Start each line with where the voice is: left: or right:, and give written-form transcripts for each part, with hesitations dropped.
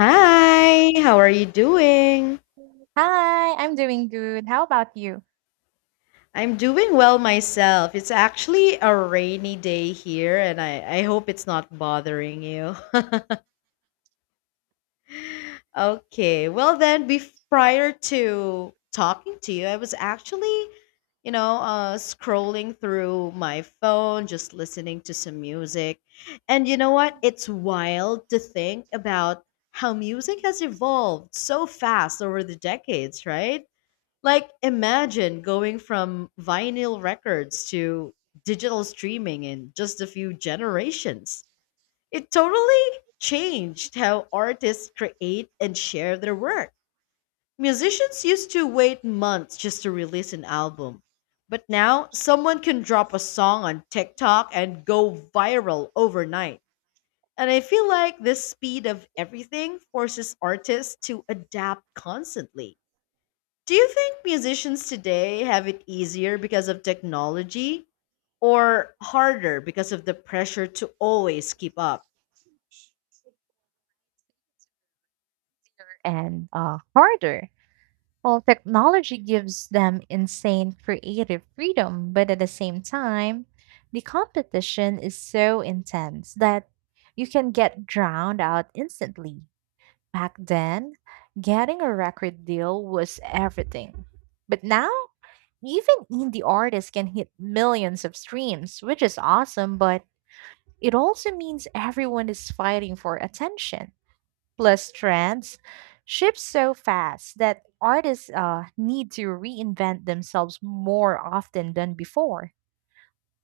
left: Hi, how are you doing?
right: Hi, I'm doing good. How about you?
left: I'm doing well myself. It's actually a rainy day here, and I hope it's not bothering you. Okay, well, then, prior to talking to you, I was actually, scrolling through my phone, just listening to some music. And you know what? It's wild to think about how music has evolved so fast over the decades, right? Like, imagine going from vinyl records to digital streaming in just a few generations. It totally changed how artists create and share their work. Musicians used to wait months just to release an album, but now someone can drop a song on TikTok and go viral overnight. And I feel like this speed of everything forces artists to adapt constantly. Do you think musicians today have it easier because of technology, or harder because of the pressure to always keep up?
right: And Harder. Well, technology gives them insane creative freedom, but at the same time, the competition is so intense that you can get drowned out instantly. Back then, getting a record deal was everything. But now, even indie artists can hit millions of streams, which is awesome, but it also means everyone is fighting for attention. Plus, trends shift so fast that artists need to reinvent themselves more often than before.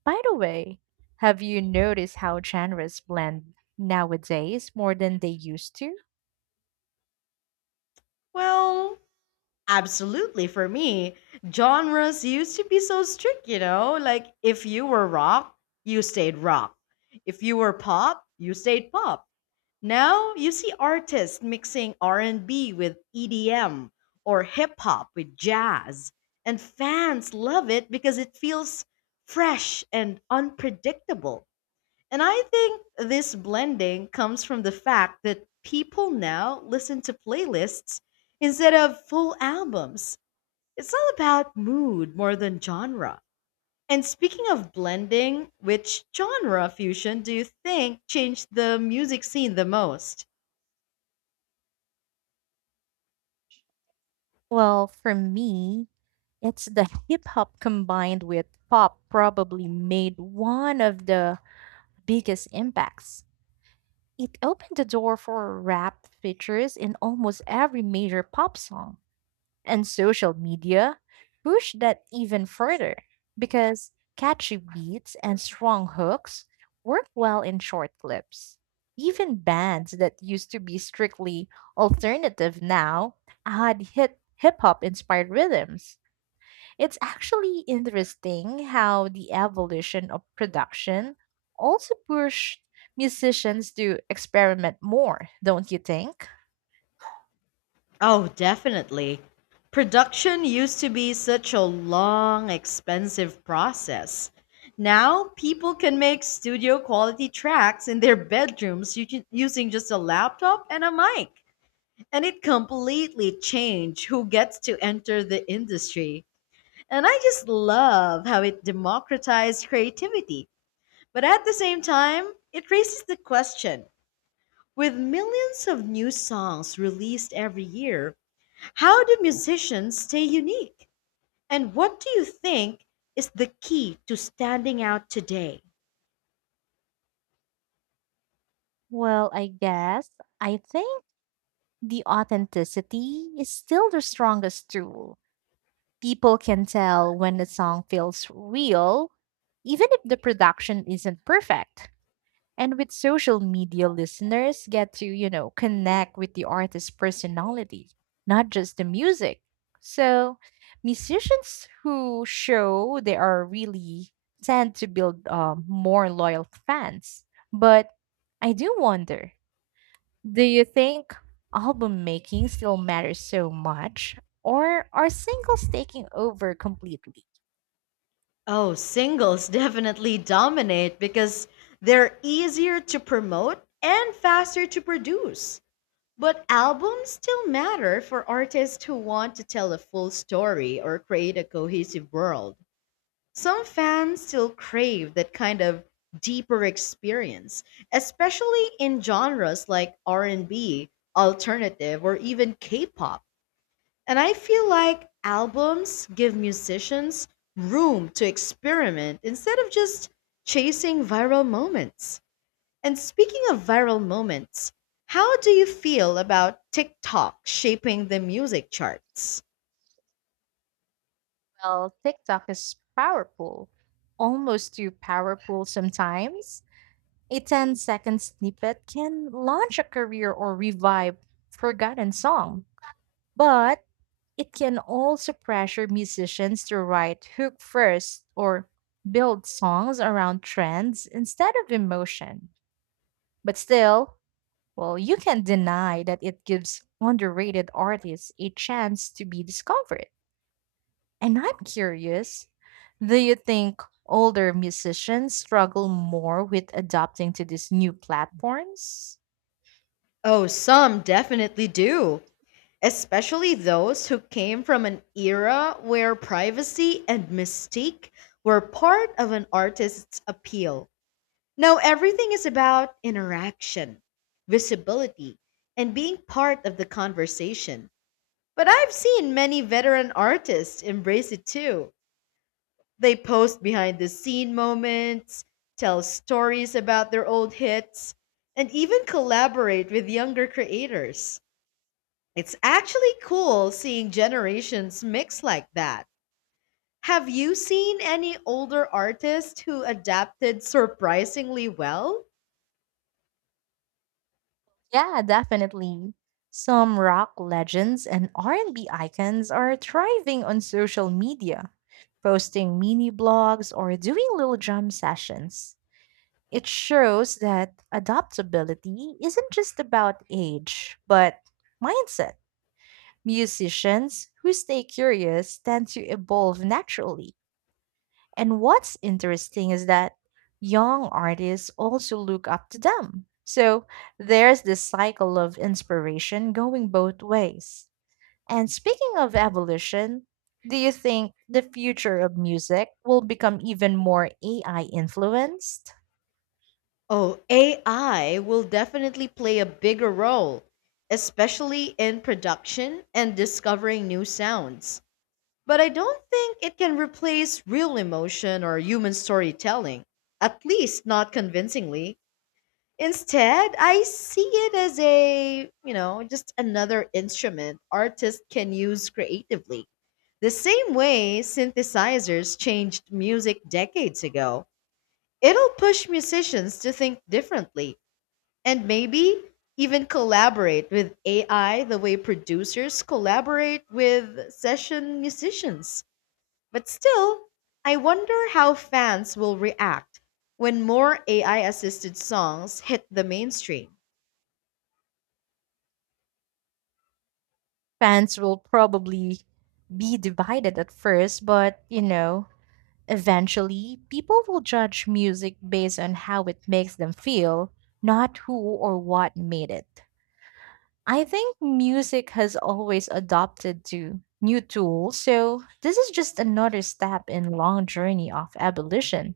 right: By the way, have you noticed how genres blend nowadays more than they used to?
left: Well, absolutely for me. Genres used to be so strict, you know? Like if you were rock, you stayed rock. If you were pop, you stayed pop. Now you see artists mixing R&B with EDM or hip hop with jazz, and fans love it because it feels fresh and unpredictable. And I think this blending comes from the fact that people now listen to playlists instead of full albums. It's all about mood more than genre. And speaking of blending, which genre fusion do you think changed the music scene the most?
right: Well, for me, it's the hip hop combined with pop probably made one of the biggest impacts. It opened the door for rap features in almost every major pop song. And social media pushed that even further because catchy beats and strong hooks work well in short clips. Even bands that used to be strictly alternative now had hit hip hop inspired rhythms. It's actually interesting how the evolution of production also pushed musicians to experiment more, don't you think?
left: Oh, definitely. Production used to be such a long, expensive process. Now, people can make studio quality tracks in their bedrooms using just a laptop and a mic. And it completely changed who gets to enter the industry. And I just love how it democratized creativity. But at the same time, it raises the question: with millions of new songs released every year, how do musicians stay unique? And what do you think is the key to standing out today?
right: Well, I guess I think the authenticity is still the strongest tool. People can tell when a song feels real, even if the production isn't perfect. And with social media, listeners get to, you know, connect with the artist's personality, not just the music. So, musicians who show they are really tend to build more loyal fans. But I do wonder, do you think album making still matters so much, or are singles taking over completely?
left: Oh, singles definitely dominate because they're easier to promote and faster to produce. But albums still matter for artists who want to tell a full story or create a cohesive world. Some fans still crave that kind of deeper experience, especially in genres like R&B, alternative, or even K-pop. And I feel like albums give musicians room to experiment instead of just chasing viral moments. And speaking of viral moments, how do you feel about TikTok shaping the music charts?
right: Well, TikTok is powerful, almost too powerful sometimes. A ten-second snippet can launch a career or revive forgotten song, but it can also pressure musicians to write hook first or build songs around trends instead of emotion. But still, well, you can't deny that it gives underrated artists a chance to be discovered. And I'm curious, do you think older musicians struggle more with adapting to these new platforms?
left: Oh, some definitely do, especially those who came from an era where privacy and mystique were part of an artist's appeal. Now everything is about interaction, visibility, and being part of the conversation. But I've seen many veteran artists embrace it too. They post behind the scene moments, tell stories about their old hits, and even collaborate with younger creators. It's actually cool seeing generations mix like that. Have you seen any older artists who adapted surprisingly well?
right: Yeah, definitely. Some rock legends and R&B icons are thriving on social media, posting mini blogs or doing little jam sessions. It shows that adaptability isn't just about age, but mindset. Musicians who stay curious tend to evolve naturally, and what's interesting is that young artists also look up to them. So there's this cycle of inspiration going both ways. And speaking of evolution, do you think the future of music will become even more AI influenced?
left: Oh, AI will definitely play a bigger role, especially in production and discovering new sounds. But I don't think it can replace real emotion or human storytelling, at least not convincingly. Instead, I see it as a, just another instrument artists can use creatively. The same way synthesizers changed music decades ago, it'll push musicians to think differently and maybe even collaborate with AI the way producers collaborate with session musicians. But still, I wonder how fans will react when more AI assisted songs hit the mainstream.
right: Fans will probably be divided at first, but you know, eventually people will judge music based on how it makes them feel, not who or what made it. I think music has always adopted to new tools, so this is just another step in long journey of abolition.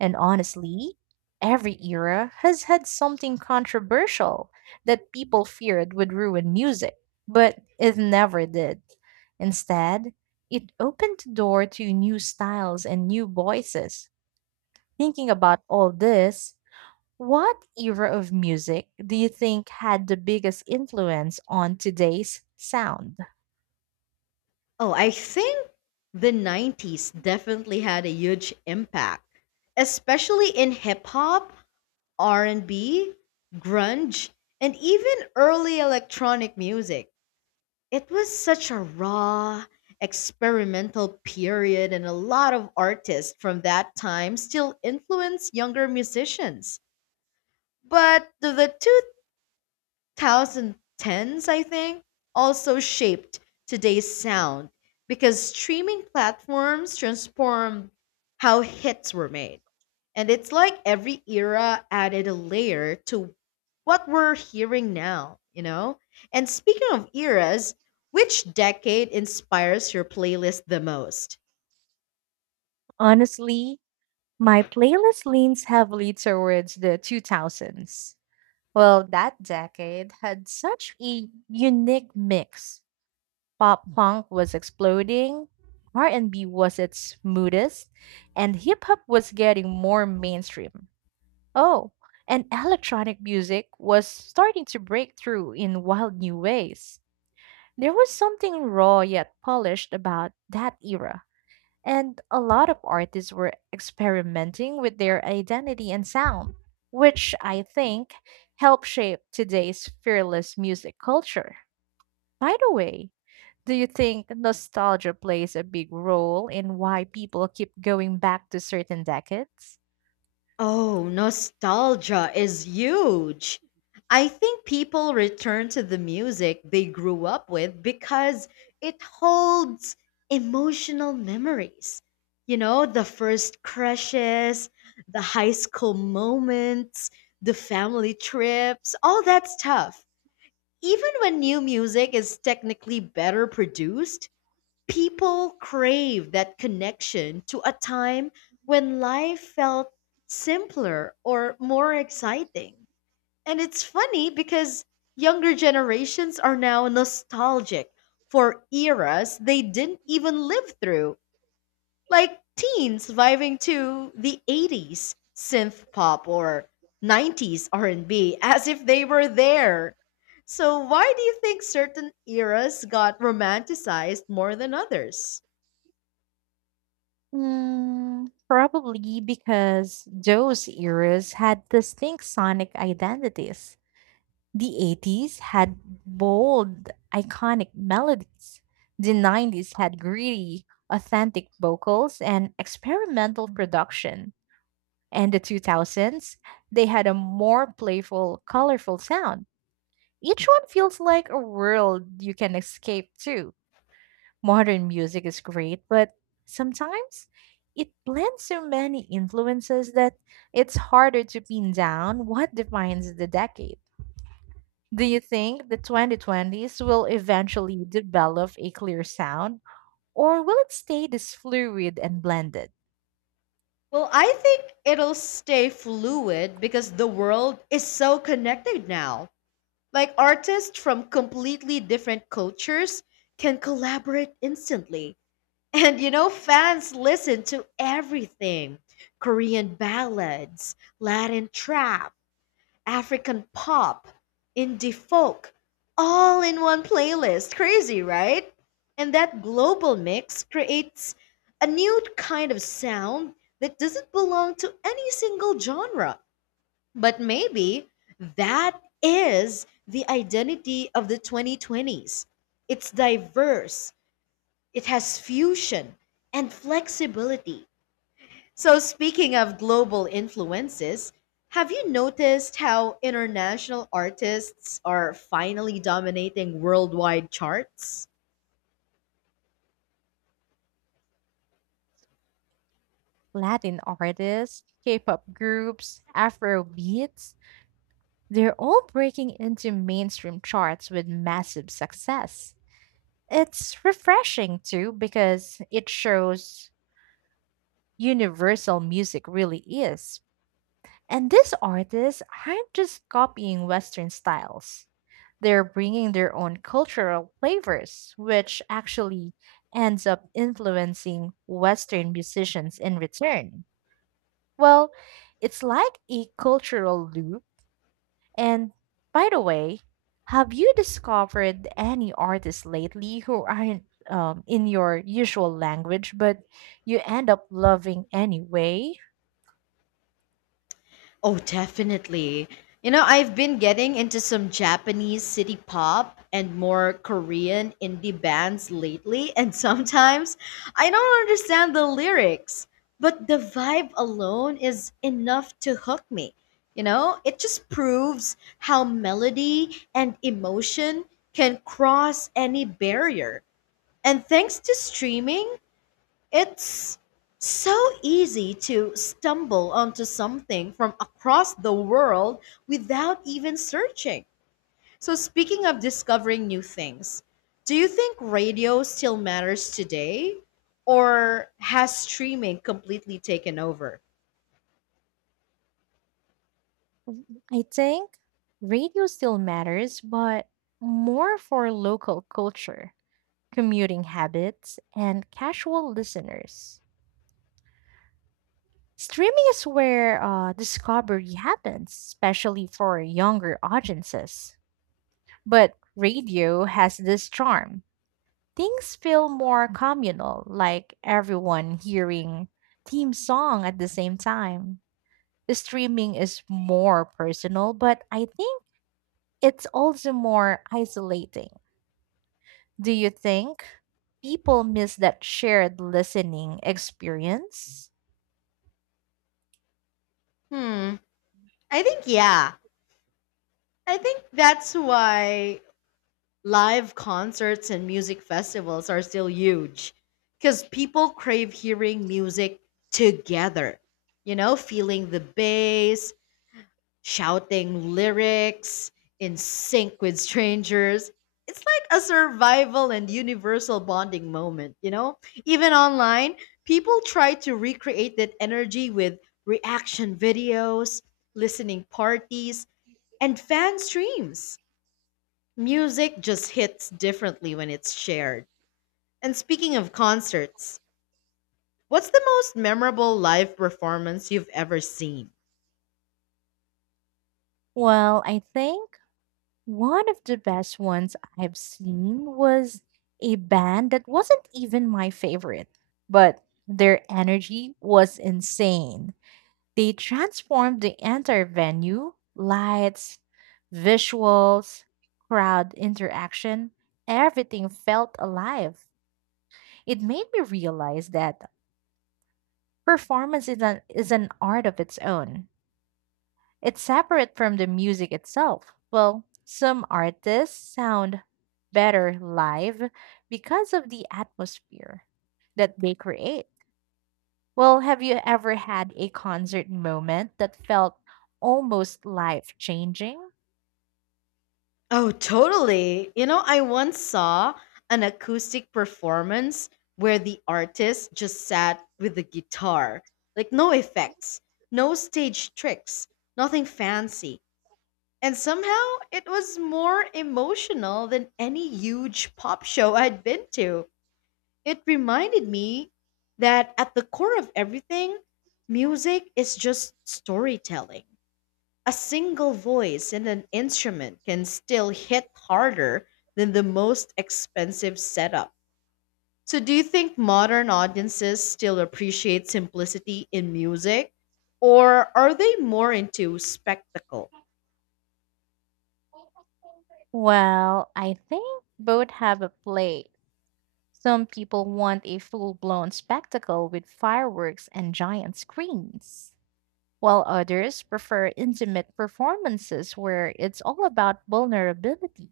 right: And honestly, every era has had something controversial that people feared would ruin music, but it never did. Instead, it opened the door to new styles and new voices. Thinking about all this, what era of music do you think had the biggest influence on today's sound?
left: Oh, I think the 90s definitely had a huge impact, especially in hip hop, R&B, grunge, and even early electronic music. It was such a raw, experimental period, and a lot of artists from that time still influence younger musicians. But the 2010s, I think, also shaped today's sound because streaming platforms transformed how hits were made. And it's like every era added a layer to what we're hearing now, you know? And speaking of eras, which decade inspires your playlist the most?
right: Honestly, my playlist leans heavily towards the 2000s. Well, that decade had such a unique mix. Pop punk was exploding, R&B was its smoothest, and hip hop was getting more mainstream. Oh, and electronic music was starting to break through in wild new ways. There was something raw yet polished about that era, and a lot of artists were experimenting with their identity and sound, which I think helped shape today's fearless music culture. By the way, do you think nostalgia plays a big role in why people keep going back to certain decades?
left: Oh, nostalgia is huge. I think people return to the music they grew up with because it holds emotional memories. The first crushes, the high school moments, the family trips, all that stuff. Even when new music is technically better produced, people crave that connection to a time when life felt simpler or more exciting. And it's funny because younger generations are now nostalgic for eras they didn't even live through, like teens vibing to the 80s synth pop or 90s R&B as if they were there. So why do you think certain eras got romanticized more than others?
right: Mm, probably because those eras had distinct sonic identities. The 80s had bold, iconic melodies. The 90s had gritty, authentic vocals and experimental production. And the 2000s, they had a more playful, colorful sound. Each one feels like a world you can escape to. Modern music is great, but sometimes it blends so many influences that it's harder to pin down what defines the decade. Do you think the 2020s will eventually develop a clear sound, or will it stay this fluid and blended?
left: Well, I think it'll stay fluid because the world is so connected now. Like artists from completely different cultures can collaborate instantly. And you know, fans listen to everything: Korean ballads, Latin trap, African pop, indie folk, all in one playlist. Crazy, right? And that global mix creates a new kind of sound that doesn't belong to any single genre. But maybe that is the identity of the 2020s. It's diverse, it has fusion and flexibility. So, speaking of global influences, have you noticed how international artists are finally dominating worldwide charts?
right: Latin artists, K pop groups, Afro beats, they're all breaking into mainstream charts with massive success. It's refreshing too because it shows universal music really is. And these artists aren't just copying Western styles. They're bringing their own cultural flavors, which actually ends up influencing Western musicians in return. Well, it's like a cultural loop. And by the way, have you discovered any artists lately who aren't in your usual language, but you end up loving anyway?
left: Oh, definitely. I've been getting into some Japanese city pop and more Korean indie bands lately, and sometimes I don't understand the lyrics, but the vibe alone is enough to hook me. It just proves how melody and emotion can cross any barrier. And thanks to streaming, it's so easy to stumble onto something from across the world without even searching. So, speaking of discovering new things, do you think radio still matters today? Or has streaming completely taken over?
right: I think radio still matters, but more for local culture, commuting habits, and casual listeners. Streaming is where discovery happens, especially for younger audiences. But radio has this charm. Things feel more communal, like everyone hearing theme song at the same time. Streaming is more personal, but I think it's also more isolating. Do you think people miss that shared listening experience?
left: Hmm, I think, yeah. I think that's why live concerts and music festivals are still huge, because people crave hearing music together, feeling the bass, shouting lyrics in sync with strangers. It's like a survival and universal bonding moment, you know? Even online, people try to recreate that energy with reaction videos, listening parties, and fan streams. Music just hits differently when it's shared. And speaking of concerts, what's the most memorable live performance you've ever seen?
right: Well, I think one of the best ones I've seen was a band that wasn't even my favorite, but their energy was insane. They transformed the entire venue, lights, visuals, crowd interaction, everything felt alive. It made me realize that performance is an art of its own. It's separate from the music itself. Well, some artists sound better live because of the atmosphere that they create. Well, have you ever had a concert moment that felt almost life changing?
left: Oh, totally. I once saw an acoustic performance where the artist just sat with the guitar. Like, no effects, no stage tricks, nothing fancy. And somehow it was more emotional than any huge pop show I'd been to. It reminded me that at the core of everything, music is just storytelling. A single voice and an instrument can still hit harder than the most expensive setup. So, do you think modern audiences still appreciate simplicity in music? Or are they more into spectacle?
right: Well, I think both have a play. Some people want a full blown spectacle with fireworks and giant screens, while others prefer intimate performances where it's all about vulnerability.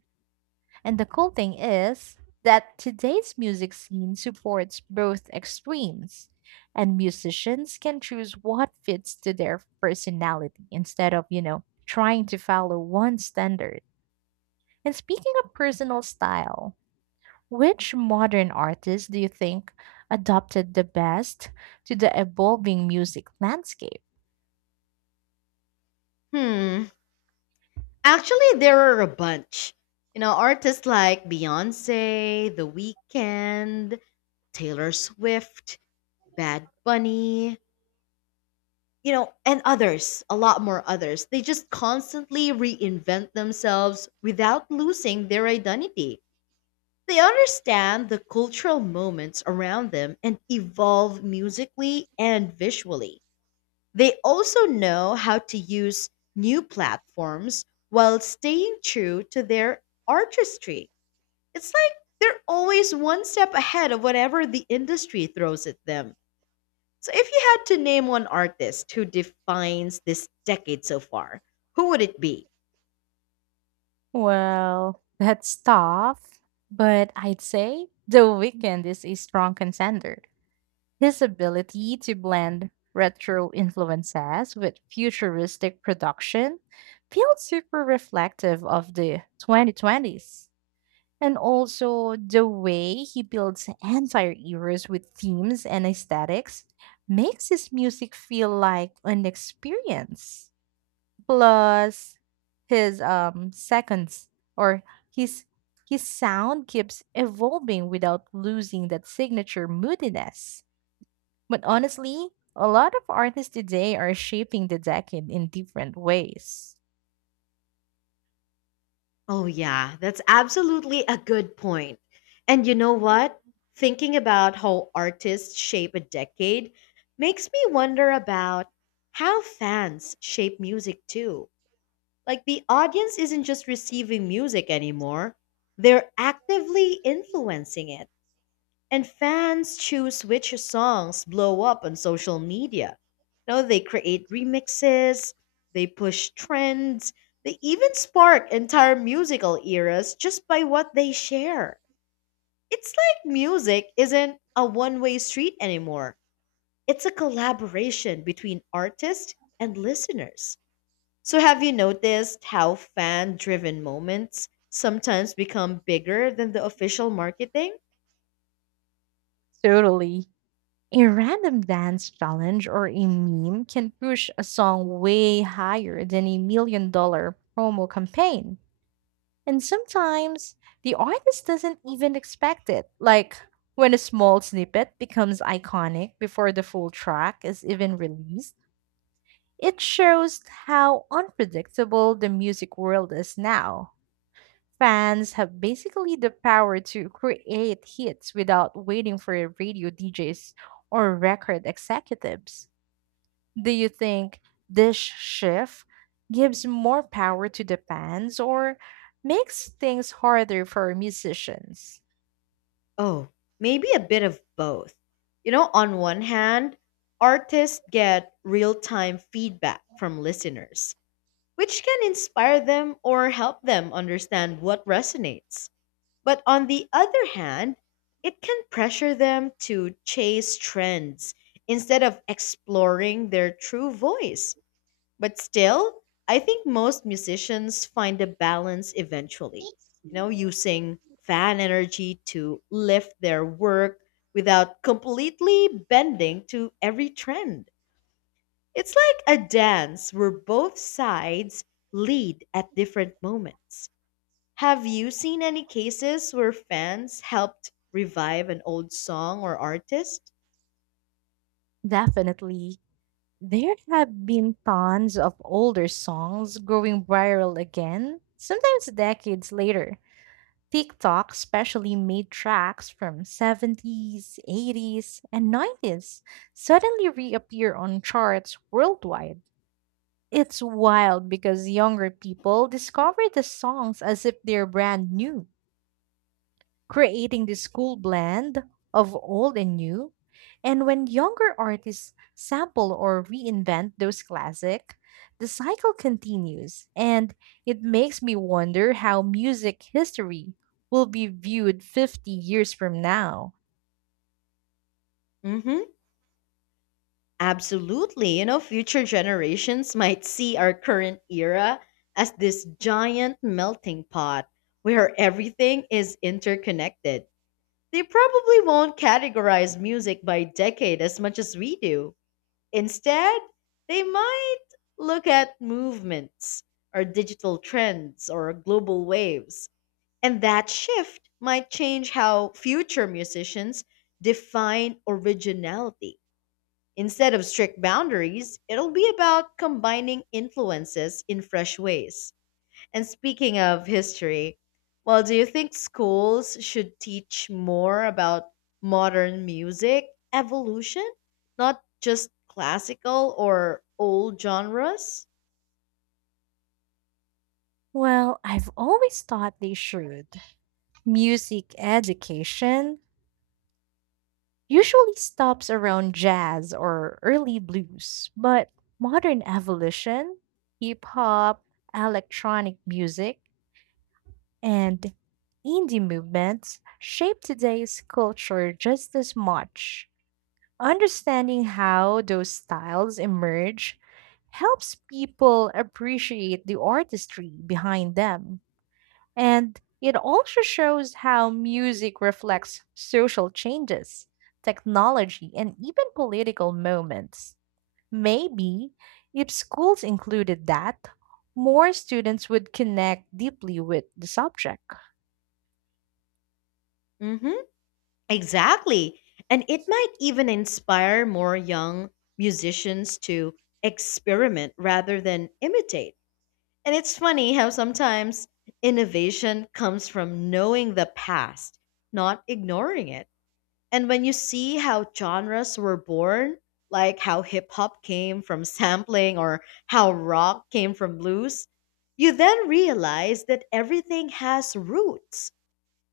right: And the cool thing is that today's music scene supports both extremes, and musicians can choose what fits to their personality instead of, you know, trying to follow one standard. And speaking of personal style, which modern artist do you think adopted the best to the evolving music landscape?
left: Hmm. Actually, there are a bunch. Artists like Beyonce, The Weeknd, Taylor Swift, Bad Bunny, and others, a lot more others. They just constantly reinvent themselves without losing their identity. They understand the cultural moments around them and evolve musically and visually. They also know how to use new platforms while staying true to their artistry. It's like they're always one step ahead of whatever the industry throws at them. So if you had to name one artist who defines this decade so far, who would it be?
right: Well, that's tough, but I'd say The Weeknd is a strong contender. His ability to blend retro influences with futuristic production feels super reflective of the 2020s. And also, the way he builds entire eras with themes and aesthetics makes his music feel like an experience. Plus his seconds or his his sound keeps evolving without losing that signature moodiness. But honestly, a lot of artists today are shaping the decade in different ways.
left: Oh yeah, that's absolutely a good point. And you know what? Thinking about how artists shape a decade makes me wonder about how fans shape music too. Like, the audience isn't just receiving music anymore, they're actively influencing it. And fans choose which songs blow up on social media. Now they create remixes, they push trends, they even spark entire musical eras just by what they share. It's like music isn't a one way street anymore, it's a collaboration between artists and listeners. So, have you noticed how fan driven moments sometimes become bigger than the official marketing?
right: Totally. A random dance challenge or a meme can push a song way higher than a million dollar promo campaign. And sometimes the artist doesn't even expect it. Like when a small snippet becomes iconic before the full track is even released, it shows how unpredictable the music world is now. Fans have basically the power to create hits without waiting for radio DJs or record executives. Do you think this shift gives more power to the bands or makes things harder for musicians?
left: Oh, maybe a bit of both. On one hand, artists get real time feedback from listeners, which can inspire them or help them understand what resonates. But on the other hand, it can pressure them to chase trends instead of exploring their true voice. But still, I think most musicians find a balance eventually, using fan energy to lift their work without completely bending to every trend. It's like a dance where both sides lead at different moments. Have you seen any cases where fans helped revive an old song or artist?
right: Definitely. There have been tons of older songs going viral again, sometimes decades later. TikTok especially made tracks from 70s, 80s, and 90s suddenly reappear on charts worldwide. It's wild because younger people discover the songs as if they're brand new, creating this cool blend of old and new. And when younger artists sample or reinvent those classic, the cycle continues. And it makes me wonder how music history will be viewed 50 years from now.
left: Mm hmm. Absolutely. Future generations might see our current era as this giant melting pot where everything is interconnected. They probably won't categorize music by decade as much as we do. Instead, they might look at movements or digital trends or global waves. And that shift might change how future musicians define originality. Instead of strict boundaries, it'll be about combining influences in fresh ways. And speaking of history, well, do you think schools should teach more about modern music evolution, not just classical or old genres?
right: Well, I've always thought they should. Music education usually stops around jazz or early blues, but modern evolution, hip hop, electronic music, and indie movements shape today's culture just as much. Understanding how those styles emerge helps people appreciate the artistry behind them. And it also shows how music reflects social changes, technology, and even political moments. Maybe if schools included that, more students would connect deeply with the subject.
left: Mm-hmm. Exactly. And it might even inspire more young musicians to experiment rather than imitate. And it's funny how sometimes innovation comes from knowing the past, not ignoring it. And when you see how genres were born, like how hip hop came from sampling or how rock came from blues, you then realize that everything has roots.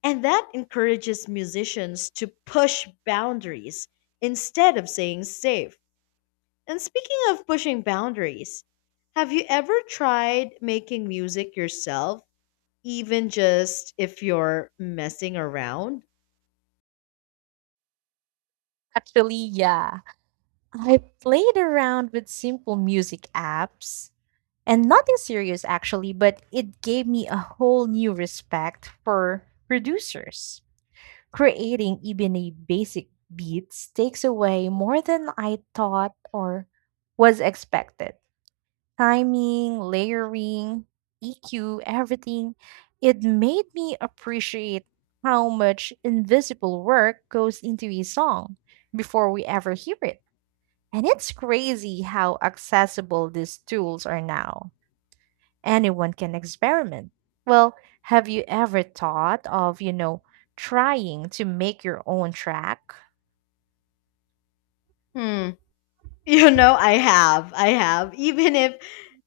left: And that encourages musicians to push boundaries instead of saying safe. And speaking of pushing boundaries, have you ever tried making music yourself, even just if you're messing around?
right: Actually, yeah. I played around with simple music apps and nothing serious actually, but it gave me a whole new respect for producers. Creating even a basic beats takes away more than I thought or was expected. Timing, layering, EQ, everything. It made me appreciate how much invisible work goes into a song before we ever hear it. And it's crazy how accessible these tools are now. Anyone can experiment. Well, have you ever thought of, you know, trying to make your own track?
left: Hmm. I have. I have. Even if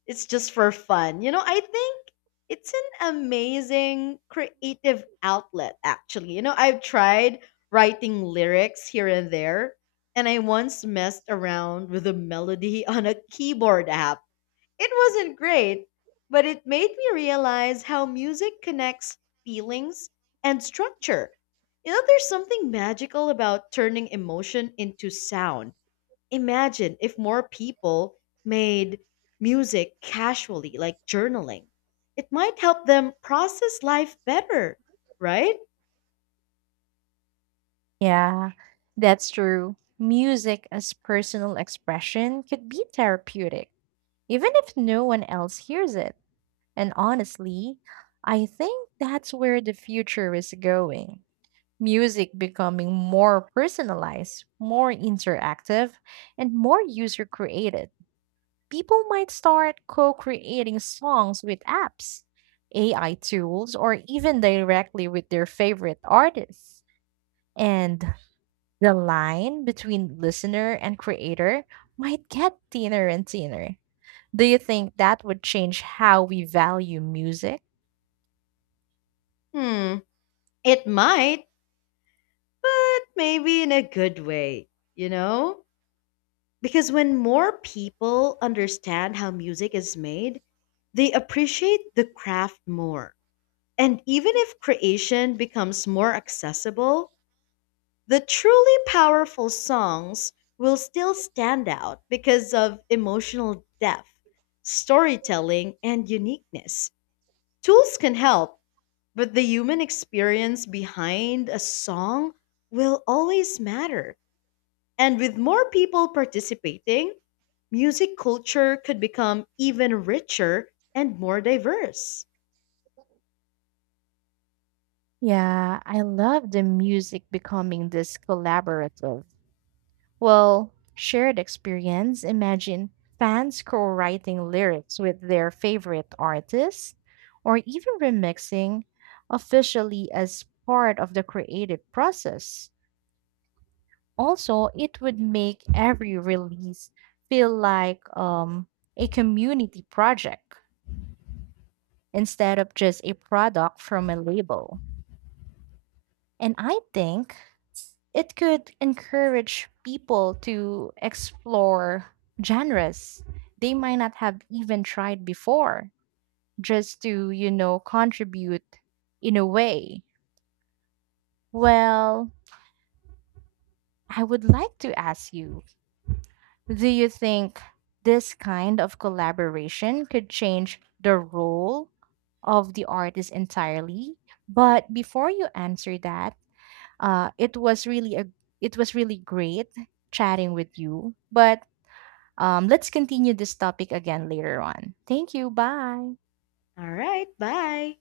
left: it's just for fun. I think it's an amazing creative outlet, actually. I've tried writing lyrics here and there, and I once messed around with a melody on a keyboard app. It wasn't great, but it made me realize how music connects feelings and structure. There's something magical about turning emotion into sound. Imagine if more people made music casually, like journaling. It might help them process life better, right?
right: Yeah, that's true. Music as personal expression could be therapeutic, even if no one else hears it. And honestly, I think that's where the future is going. Music becoming more personalized, more interactive, and more user created. People might start co creating songs with apps, AI tools, or even directly with their favorite artists. And the line between listener and creator might get thinner and thinner. Do you think that would change how we value music?
left: Hmm, it might, but maybe in a good way, you know? Because when more people understand how music is made, they appreciate the craft more. And even if creation becomes more accessible, the truly powerful songs will still stand out because of emotional depth, storytelling, and uniqueness. Tools can help, but the human experience behind a song will always matter. And with more people participating, music culture could become even richer and more diverse.
right: Yeah, I love the music becoming this collaborative, well, shared experience. Imagine fans co-writing lyrics with their favorite artists or even remixing officially as part of the creative process. Also, it would make every release feel like a community project instead of just a product from a label. And I think it could encourage people to explore genres they might not have even tried before, just to you know contribute in a way. Well, I would like to ask you, do you think this kind of collaboration could change the role of the artist entirely? But before you answer that, uh, it was really a it was really great chatting with you, but let's continue this topic again later on. Thank you. Bye.
left: All right, bye.